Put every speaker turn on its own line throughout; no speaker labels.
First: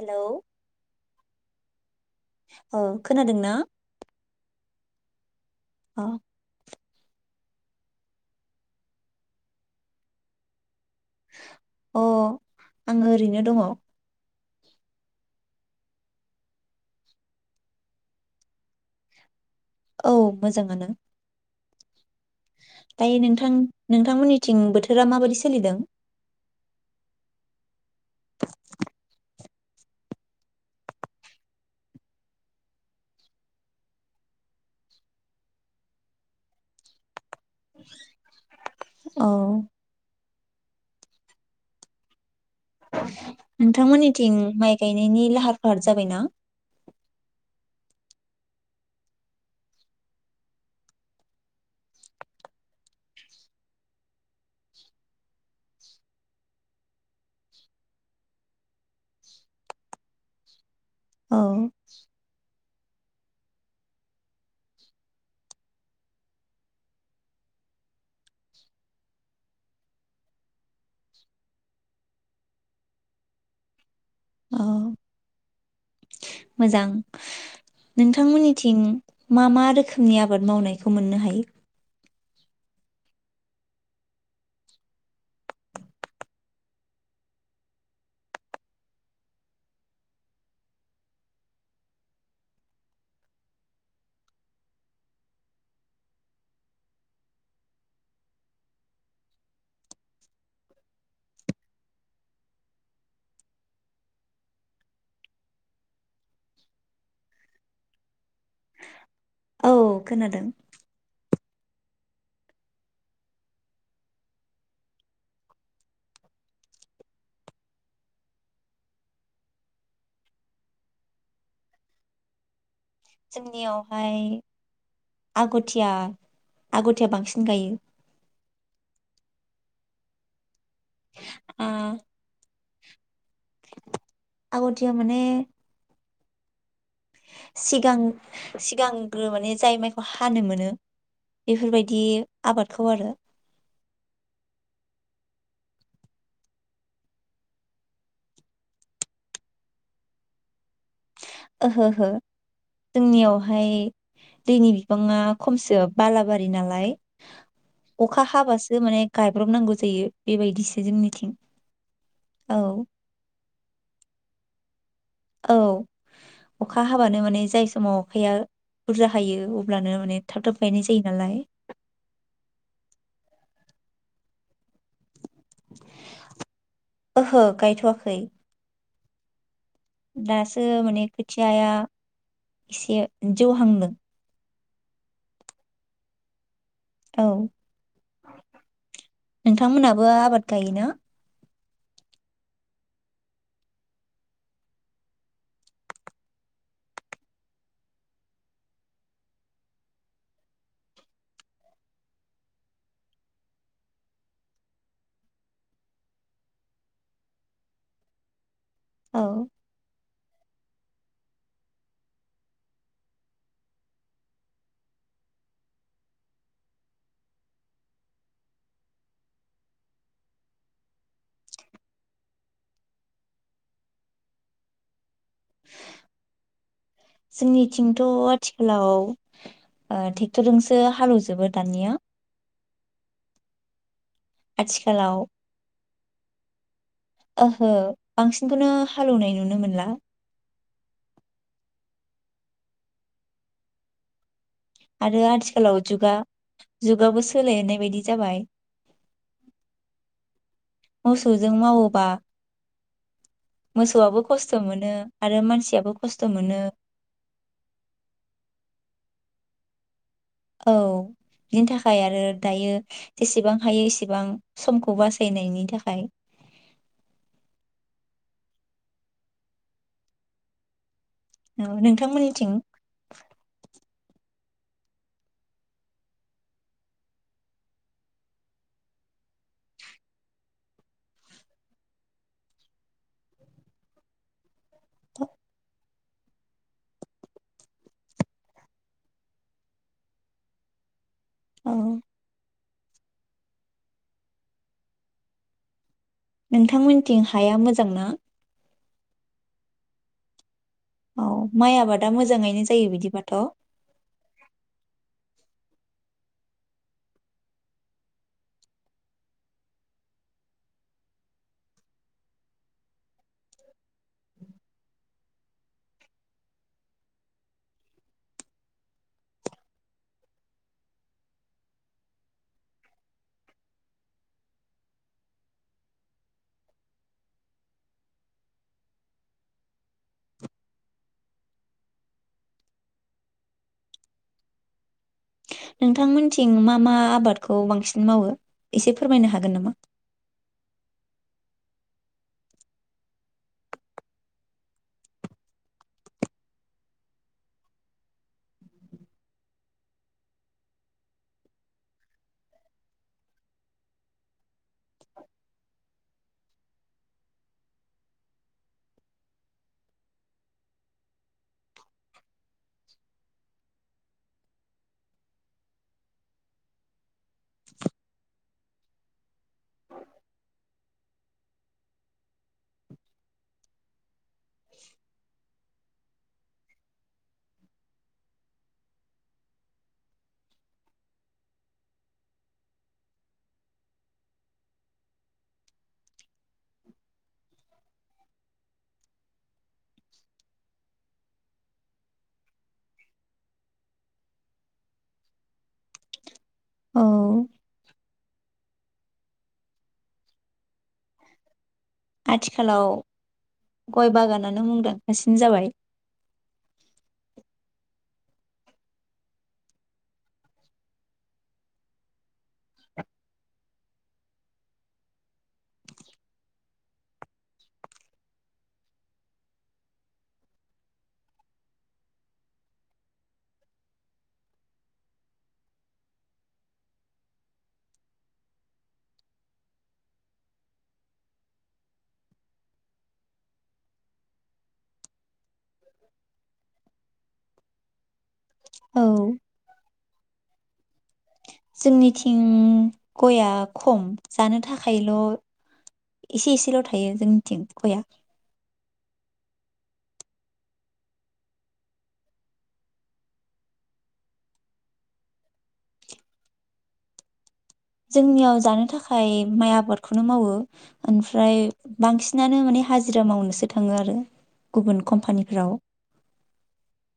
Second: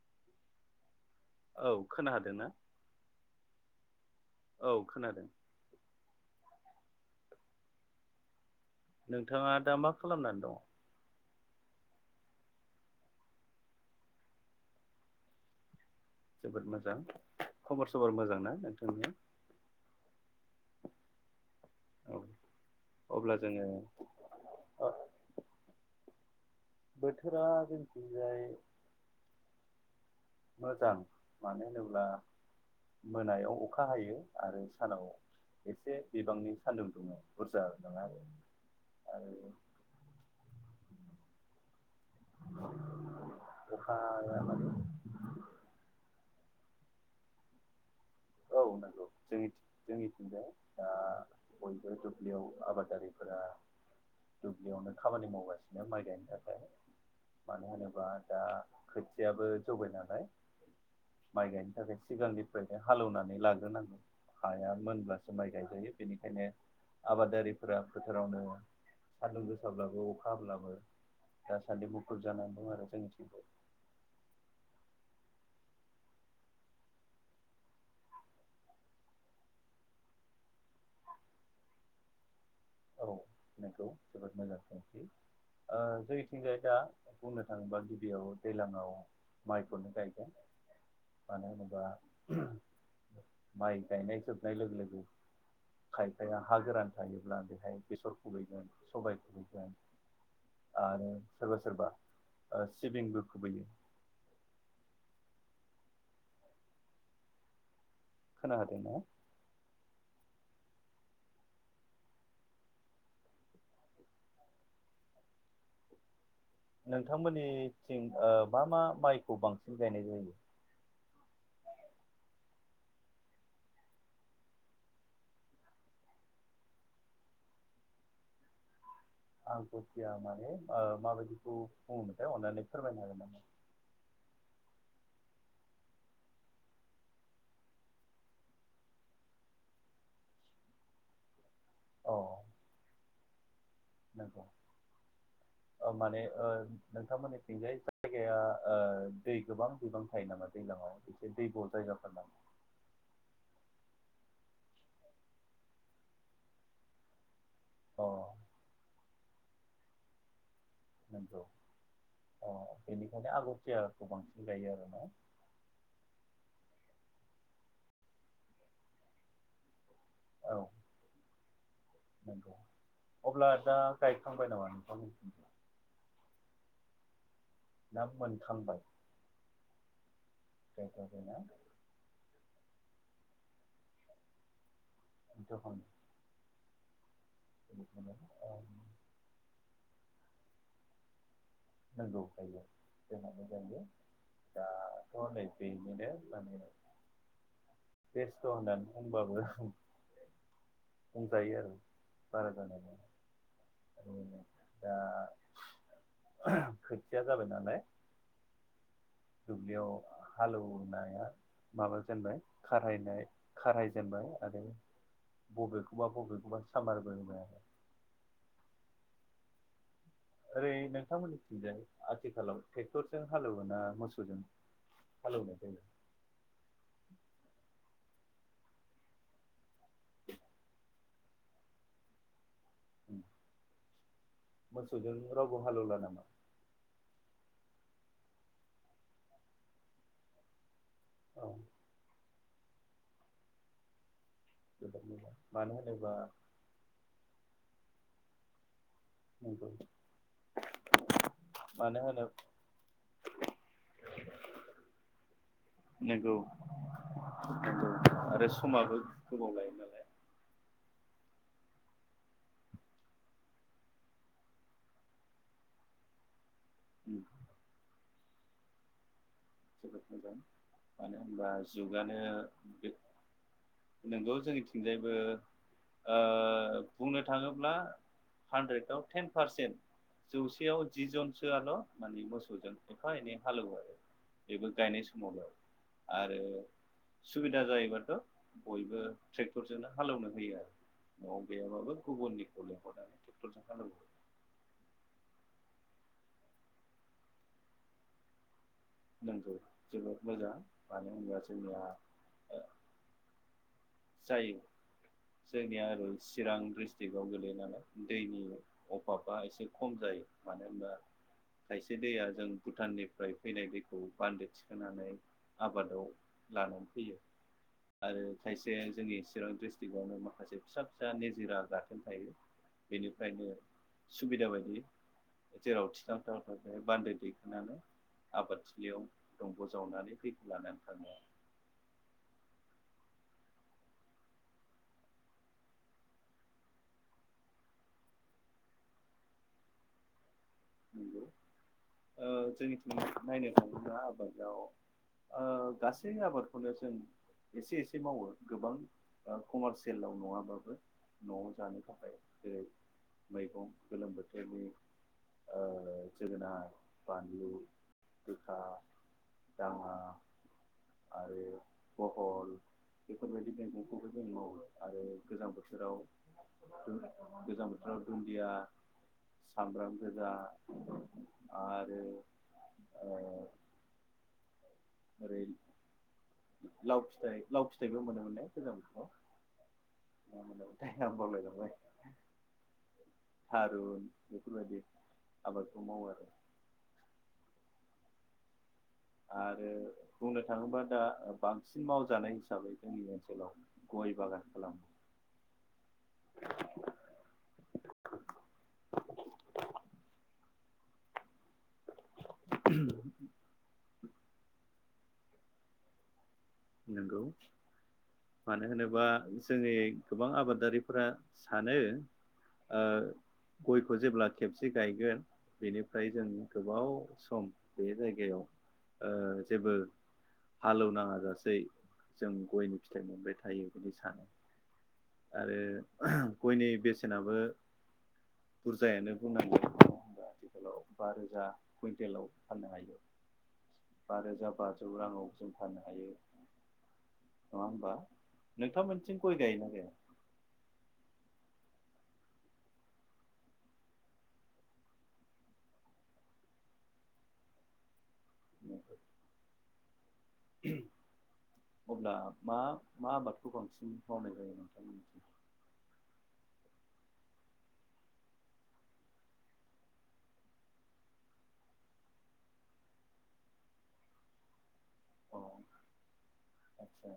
Hello
औ खोनादोंना
औ खोनादोंना?
औ खोनादों।
[unintelligible]
नोंथांङा दा मा खालामनानै दङ?
अ आंङो ओरैनो दङ।
जोबोद मोजां खबर सबर मोजां ना नोंथांनिया?
औ मोजांङानो।
औ
दायो
अब्ला
नोंथां
जोङो
नोंथांमोननिथिं
ओ
बोथोरा माबादि सोलिदों?
जोंनिथिंजाय मोजां मानो होनोब्ला मोनायाव अखा हायो आरो सानाव एसे बिबांनि सान्दुं दुंङो। बुरजा नंङा आरो
औ
आरो अखाया
नोंथांमोननिथिं
माने
माइ गायनायनि लाहार फाहार जाबायना?
औ नोंगौ जोंनिथि जोंनिथिंजाय दा बयबो दुब्लियाव आबादारिफोरा दुब्लियावनो खामानि मावगासिनो माइ गायनो थाखाय मानो होनोबा दा खोथियाबो जौबाय नालाय। माइ
औ
गायनो थाखाय सिगांनि बेहाय हालौना लाग्रोनांगो, हाया मोनब्लासो माइ गायजायो बेनिखायनो आबादारिफोरा फोथारावनो सान्दुं गोसाब्लाबो अखा हाब्लाबो दासान्दि मुखुब जानानै दं आरो जोंनिथिंजाय।
औ मोजां नोंथांमोननिथिं मा मा रोखोमनि आबाद मावनायखौ मोननो हायो?
औ नोंगौ जोबोर मोजां सोंथि ओ जोंनिथिंजाय दा बुंनो थांङोबा गिबियाव दैलां आव माइखौनो गायगोन मानो होनोबा माइ गायनाय जोबनाय लोगो लोगो खायफाया हा गोरान थायोब्ला बे बेसर खुबैगोन, सबाय खुबैगोन, आरो सोरबा सोरबा सिबिंबो खुबैयो। खोना हादोंना?
औ खोनादों।
नोंथांमोननिथिं ओ मा मा माइखौ बांसिन गायनाय जायो?
जोंनियावहाय आग'थिया आग'थिया बांसिन गायो।
आग'थिया माने? ओ माबायदिखौ
आ
बुङोमोन थाय अननानै फोरमायनो हागोन नामा?
थिया माने सिगां सिगांग्रो माने जाय माइखौ हानो मोनो इफोरबायदि
अ
आबादखौ आरो
ओ माने ओ नोंथांमोननिथिंजाय जायगाया ओ दै गोबां बिबां थायो नामा दैलांआव?
ओहो हो जोंनियावहाय दैनि बिबाङा खमसो बालाबारि नालाय
अ
अखा हाबासो माने गायब्रबनांगौ जायो बेबायदिसो। जोंनिथिं
नंगौ अ
औ
बेनिखायनो आग'थियाखौ बांसिन गायो आरो।
औ अखा हाबानो माने जाय समाव अखाया बुरजा हायो अब्लानो। माने थाब
औ
थाब गायनाय जायो नालाय।
नंगौ। अब्ला दा गायखांबाय नामा? नोंथांमोननिथिं
ओहो
ना
गायथ'वाखै
मोनखांबाय?
दासो माने
गायखांबायना
खोथियाया इसे। जौहांदों।
जौहांदो।
औ नोंथांमोनहाबो आबाद गायोना?
[unintelligible] जोंना मोजां दाथ' हनै बेनिनो माने बेस्थ होननानै बुंबाबो बुंजायो आरो बारा जानाय [unintelligible] दा। खोथिया जाबाय नालाय।
औ
दुबलियाव हालेवनाया माबा जेनबाय खारायनाय खारायजेनबाय आरो बबेखौबा बबेखौबा सामारबो होबाय आरो। ओरै नोंथांमोननिथिंजाय आथिखालाव ट्रेक्टरजों हालेवोना मोसौजों हालेवो?
जोंनिथिंथ आथिखालाव ओ ट्रेक्टरजोंसो हालेवजोबो दानिया।
उम। मोसौजों
आथिखालाव
रालबो हालौला नामा?
ओहो बांसिनखौनो हालेवनाय नुनो मोनला।
औ। जोबोद
आरो
मोजां मानो
आथिखालाव जुगा
होनोबा
जुगाबो स सोलायनाय बायदि जाबाय।
नंगौ
मोसौजों
मानो
मावोबा
होनो
मोसौआबो खस्थ' मोनो आरो मानसियाबो खस्थ'
नंगौ नंगौ
मोनो।
गोबावलायो नालाय
औ बिनि थाखाय आरो दायो जेसेबां हायो एसेबां समखौ बासायनायनि थाखाय
उम जोबोद मोजां मानो होनबा
औ
जुगानो
नोंथांमोननिथिं
नोंगौ जोंनिथिंजायबो ओ बुंनो थाङोब्ला हानद्रेदआव टेन पारसेन्ट जौसेयाव जि जनसोआल माने मोसौजों एफा एनै हालेवो आरो। बेबो गायनाय समावल'। आरो सुबिदा जायोबाथ' बयबो ट्रेक्टरजोंनो हालेवनो होयो आरो। न'आव
औ
गैयाबाबो गुबुननिखौजों। [unintelligible]
नोंथांमोनथिं हाया मोजां ना?
नंगौ जोबोद मोजां। मानो
औ
होनबा
माइ
जोंनिया
आबादा मोजाङैनो जायो बिदिबाथ'?
जायो जोंनिया आरो चिरां डिस्ट्रिकआव गोलैनानै दैनि अभाबा एसे खम जायो मानो होनबा खायसे दैया जों भुटाननिफ्राय फैनाय दैखौ बान्दो थिखोनानै आबादाव लानानै फैयो आरो खायसे जे जोंनि चिरां डिस्ट्रिक्टआवनो माखासे फिसा फिसा निजिरा गाथोन थायो बेनिफ्रायनो सुबिदा बायदि जेराव थिथां थाव थाखाय बान्दो दैखोनानै आबादथिलियाव दंग जावनानै दैखौ लानानै थाङो।
नोंथांमोनथिं मा मा आबादखौ बांसिन मावो एसे फोरमायनो हागोन नामा?
नंगौ ओ जोंनिथिं नायनो थाङोब्ला आबादाव ओ गासै आबादखौनो जों एसे एसे मावो गोबां कमारसियेलाव नङाबाबो नआव जानो थाखाय जेरै मैगं गोलोम बोथोरनि ओ जोगोनार, बानलु, गोखा, दाङा आरो बहल बेफोरबायदि मैगंखौबो जों मावो आरो गोजां बोथोराव दुन गोजां बोथोराव दुन्दिया सामब्राम गोजा आरो ओ ओरै लाव फिथाइ लाव फिथाइबो मोनोमोन ने गोजां बोथोराव मोनोमोनथाय आं बावलायलांबाय थारुन बेफोरबायदि आबादखौ मावो आरो। आरो बुंनो थाङोबा दा बांसिन मावजानाय हिसाबै जोंनि ओनसोलाव गय बागान खालामो।
औ
[inaudible]
आथिखालाव गय बागानानो मुंदांखासिन जाबाय।
नंगौ मानो होनोबा जोंनि गोबां आबादारिफोरा सानो ओ गयखौ जेब्ला खेबसे गायगोन बेनिफ्राय जों गोबाव सम बे जायगायाव ओ जेबो हालौनाङा जासे यै जों गयनि फिथाइ मोनबाय थायो बिदि सानो आरो गयनि बेसेनाबो बुरजायानो बुंनांगोन नङा होनबा आथिखालाव बा रोजा कुइन्टेलाव फाननो हायो बा रोजा बाजौ राङाव जों फाननो हायो नङा होम्बा?
औ
नोंथांमोनथिं गय गायो ना गाया?
जोंनिथिं गया खम जानो थाखायल' एसे एसेल थायो जोंनिथिं गया।
नंगौ अब्ला मा मा आबादखौ बांसिन मावनाय जायो नोंथांमोननिथिं?
जोंनियाव जानो थाखाय माइ आबादखौनो मावो ओमफ्राय बांसिनानो माने हाजिरा मावनोसो थाङो आरो। गुबुन
अ
कम्पानिफोराव।
आदसा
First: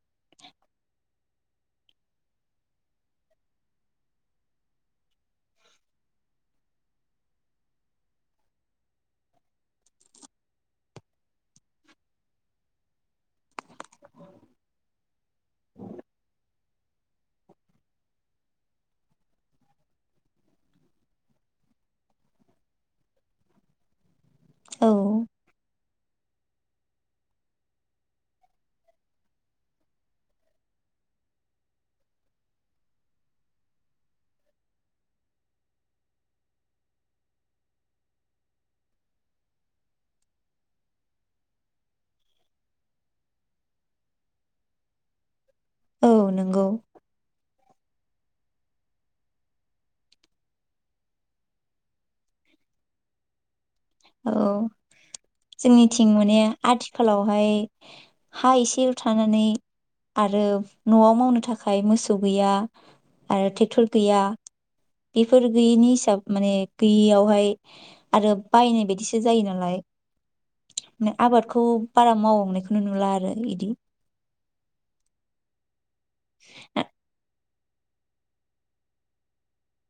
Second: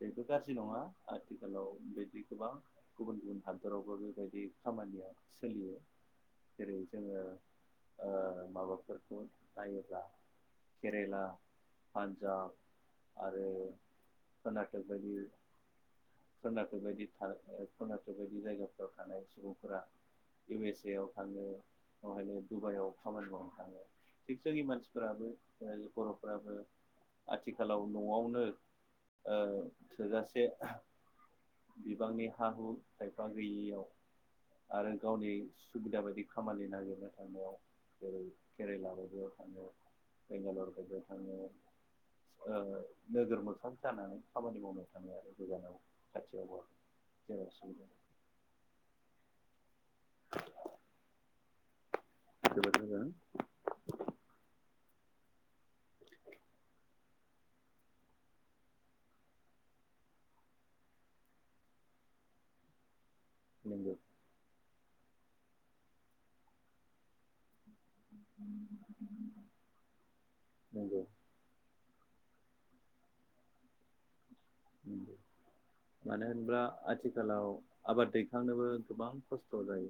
बेबो गाज्रि नङा आथिखालाव बेदि गोबां गुबुन गुबुन हादरावबो बेबायदि खामानिया सोलियो जेरै जोङो ओ माबाफोरखौ नायोब्ला केरेला, पान्जाब आरो कर्नाटक बायदि कर्नाटक बायदि था कर्नाटक बायदि जायगाफोराव थानाय सुबुंफोरा इउ एस ए आव थाङो बेवहायनो डुबाइआव खामानि मावनो थाङो। थिक जोंनि
औ
मानसिफोराबो जेरै बर'फ्राबो आथिखालाव नआवनो ओ थोजासे बिबांनि हा हु खायफा गैयियाव आरो गावनि सुबिदा बायदि खामानि नागिरनो थांनायाव जेरै केरेला बायदियाव थाङो बेंगालर बायदियाव थाङो नोगोर मोखां जानानै खामानि मावनो थाङो आरो। गोजानाव
औ
खाथियावबो
नंगौ
जेराव सुबिदा [inaudible] [unintelligible]
औ जोंनिथिं माने आथिखालावहाय हा एसेल थानानै आरो नआव मावनो थाखाय मोसौ गैया आरो ट्रेक्टर
नंगौ
गैया। इफोर गैयिनि हिसाब माने गैयियावहाय आरो बायनाय बायदिसो जायो नालाय
नंगौ
ने आबादखौ बारा मावबांनायखौनो नुला आरो इदि।
नंगौ मानो होनोब्ला आथिखालाव आबाद दैखांनोबो गोबां खस्थ जायो।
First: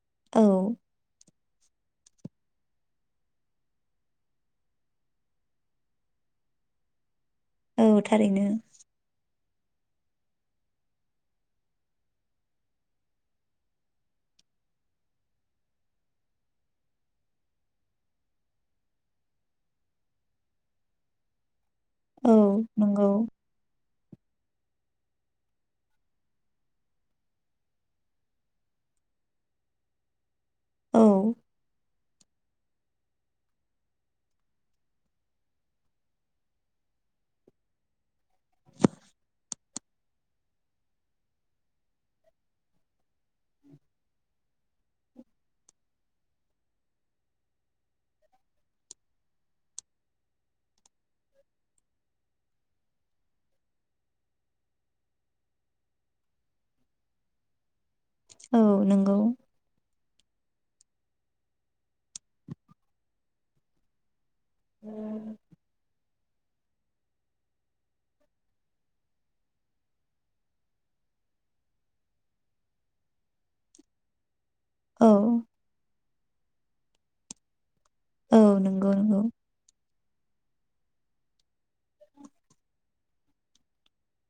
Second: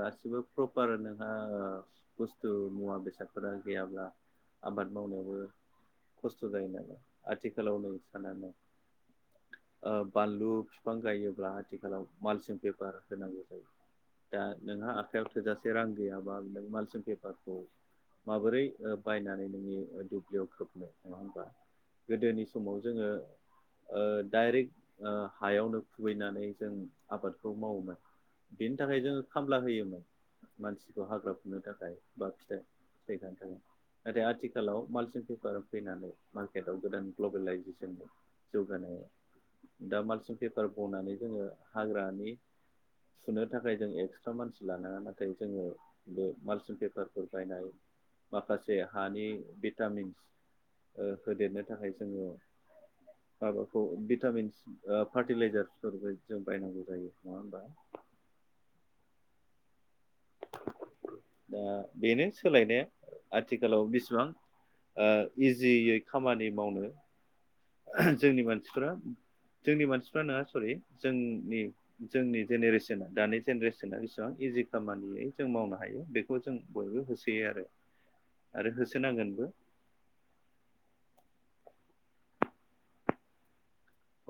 गासिबो
औ
प्रपार नोङा ओ बुस्थु मुवा बेसादफोरा गैयाब्ला आबाद मावनायावबो खस्थ जायो नालाय। आथिखालाव नै
औ थारैनो
साननानै ओ बानलु फिफां गायोब्ला आथिखालाव मालसिं पेपार होनांगौ जायो दा नोंहा आखाइयाव थोजासे रां गैयाबा नों मालसिं पेपारखौ माबोरै बायनानै नोंनि दुब्लियाव खोबनो नङा होमबा।
औ
गोदोनि समाव
नोंगौ।
जोङो ओ डाइरेक्ट ओ हायावनो खुबैनानै जों आबादखौ मावोमोन बेनि थाखाय जोङो खामला होयोमोन।
औ
मानसिखौ हाग्रा फुनो थाखाय। बा फिथाइ थैखानो थाङो नाथाय आथिखालाव मालसिन पेपार फैनानै मार्केटआव गोदान ग्लबेलइजेसन जौगानाया दा मालसिं पेपार बनानै जोङो हाग्रानि सुनो थाखाय जों एक्सट्रा मानसि लानाङा नाथाय जोङो बे मालसिं पेपारफोर बायनाय माखासे हानि भिटामिन्स ओ होदेरनो थाखाय जोङो माबाखौ भिटामिन फार्टिलाइजारफोरबो जों बायनांगौ जायो नङा होमबा।
औ नोंगौ।
दा बेनो सोलायनाया आथिखालाव बिसिबां ओ इजियै खामानि मावनो जोंनि मानसिफोरा जोंनि मानसिफ्रानो सरि जोंनि जोंनि जेनेरेसना दानि जेनेरेसना जेसेबां इजि
औ
खामानियै जों मावनो हायो बे खौ जों बयबो होसोयो आरो।
औ
आरो
नंगौ नंगौ
होसोनांगोनबो।
[unintelligible]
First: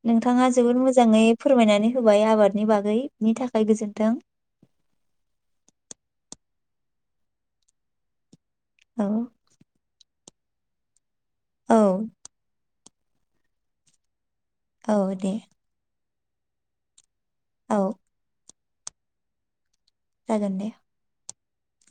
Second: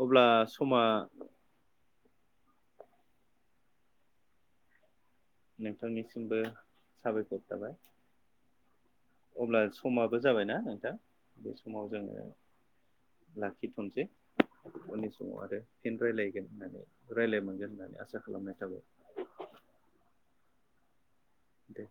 अब्ला
नोंथाङा जोबोद
समा
मोजाङै फोरमायनानै होबाय आबादनि बागैनि थाखाय गोजोन्थों।
नोंथांनिसिमबो साबायखर थाबाय।
औ
अब्ला समा बो जाबायना नोंथां। बे
औ
समाव जोङो लाखिथ'नोसै। उननि
औ दे
समाव आरो फिन रायलाय गोन होननानै। रायलाय मोनगोन
औ
होननानै आसा खालामनाय थाबाय।
जागोन दे
दे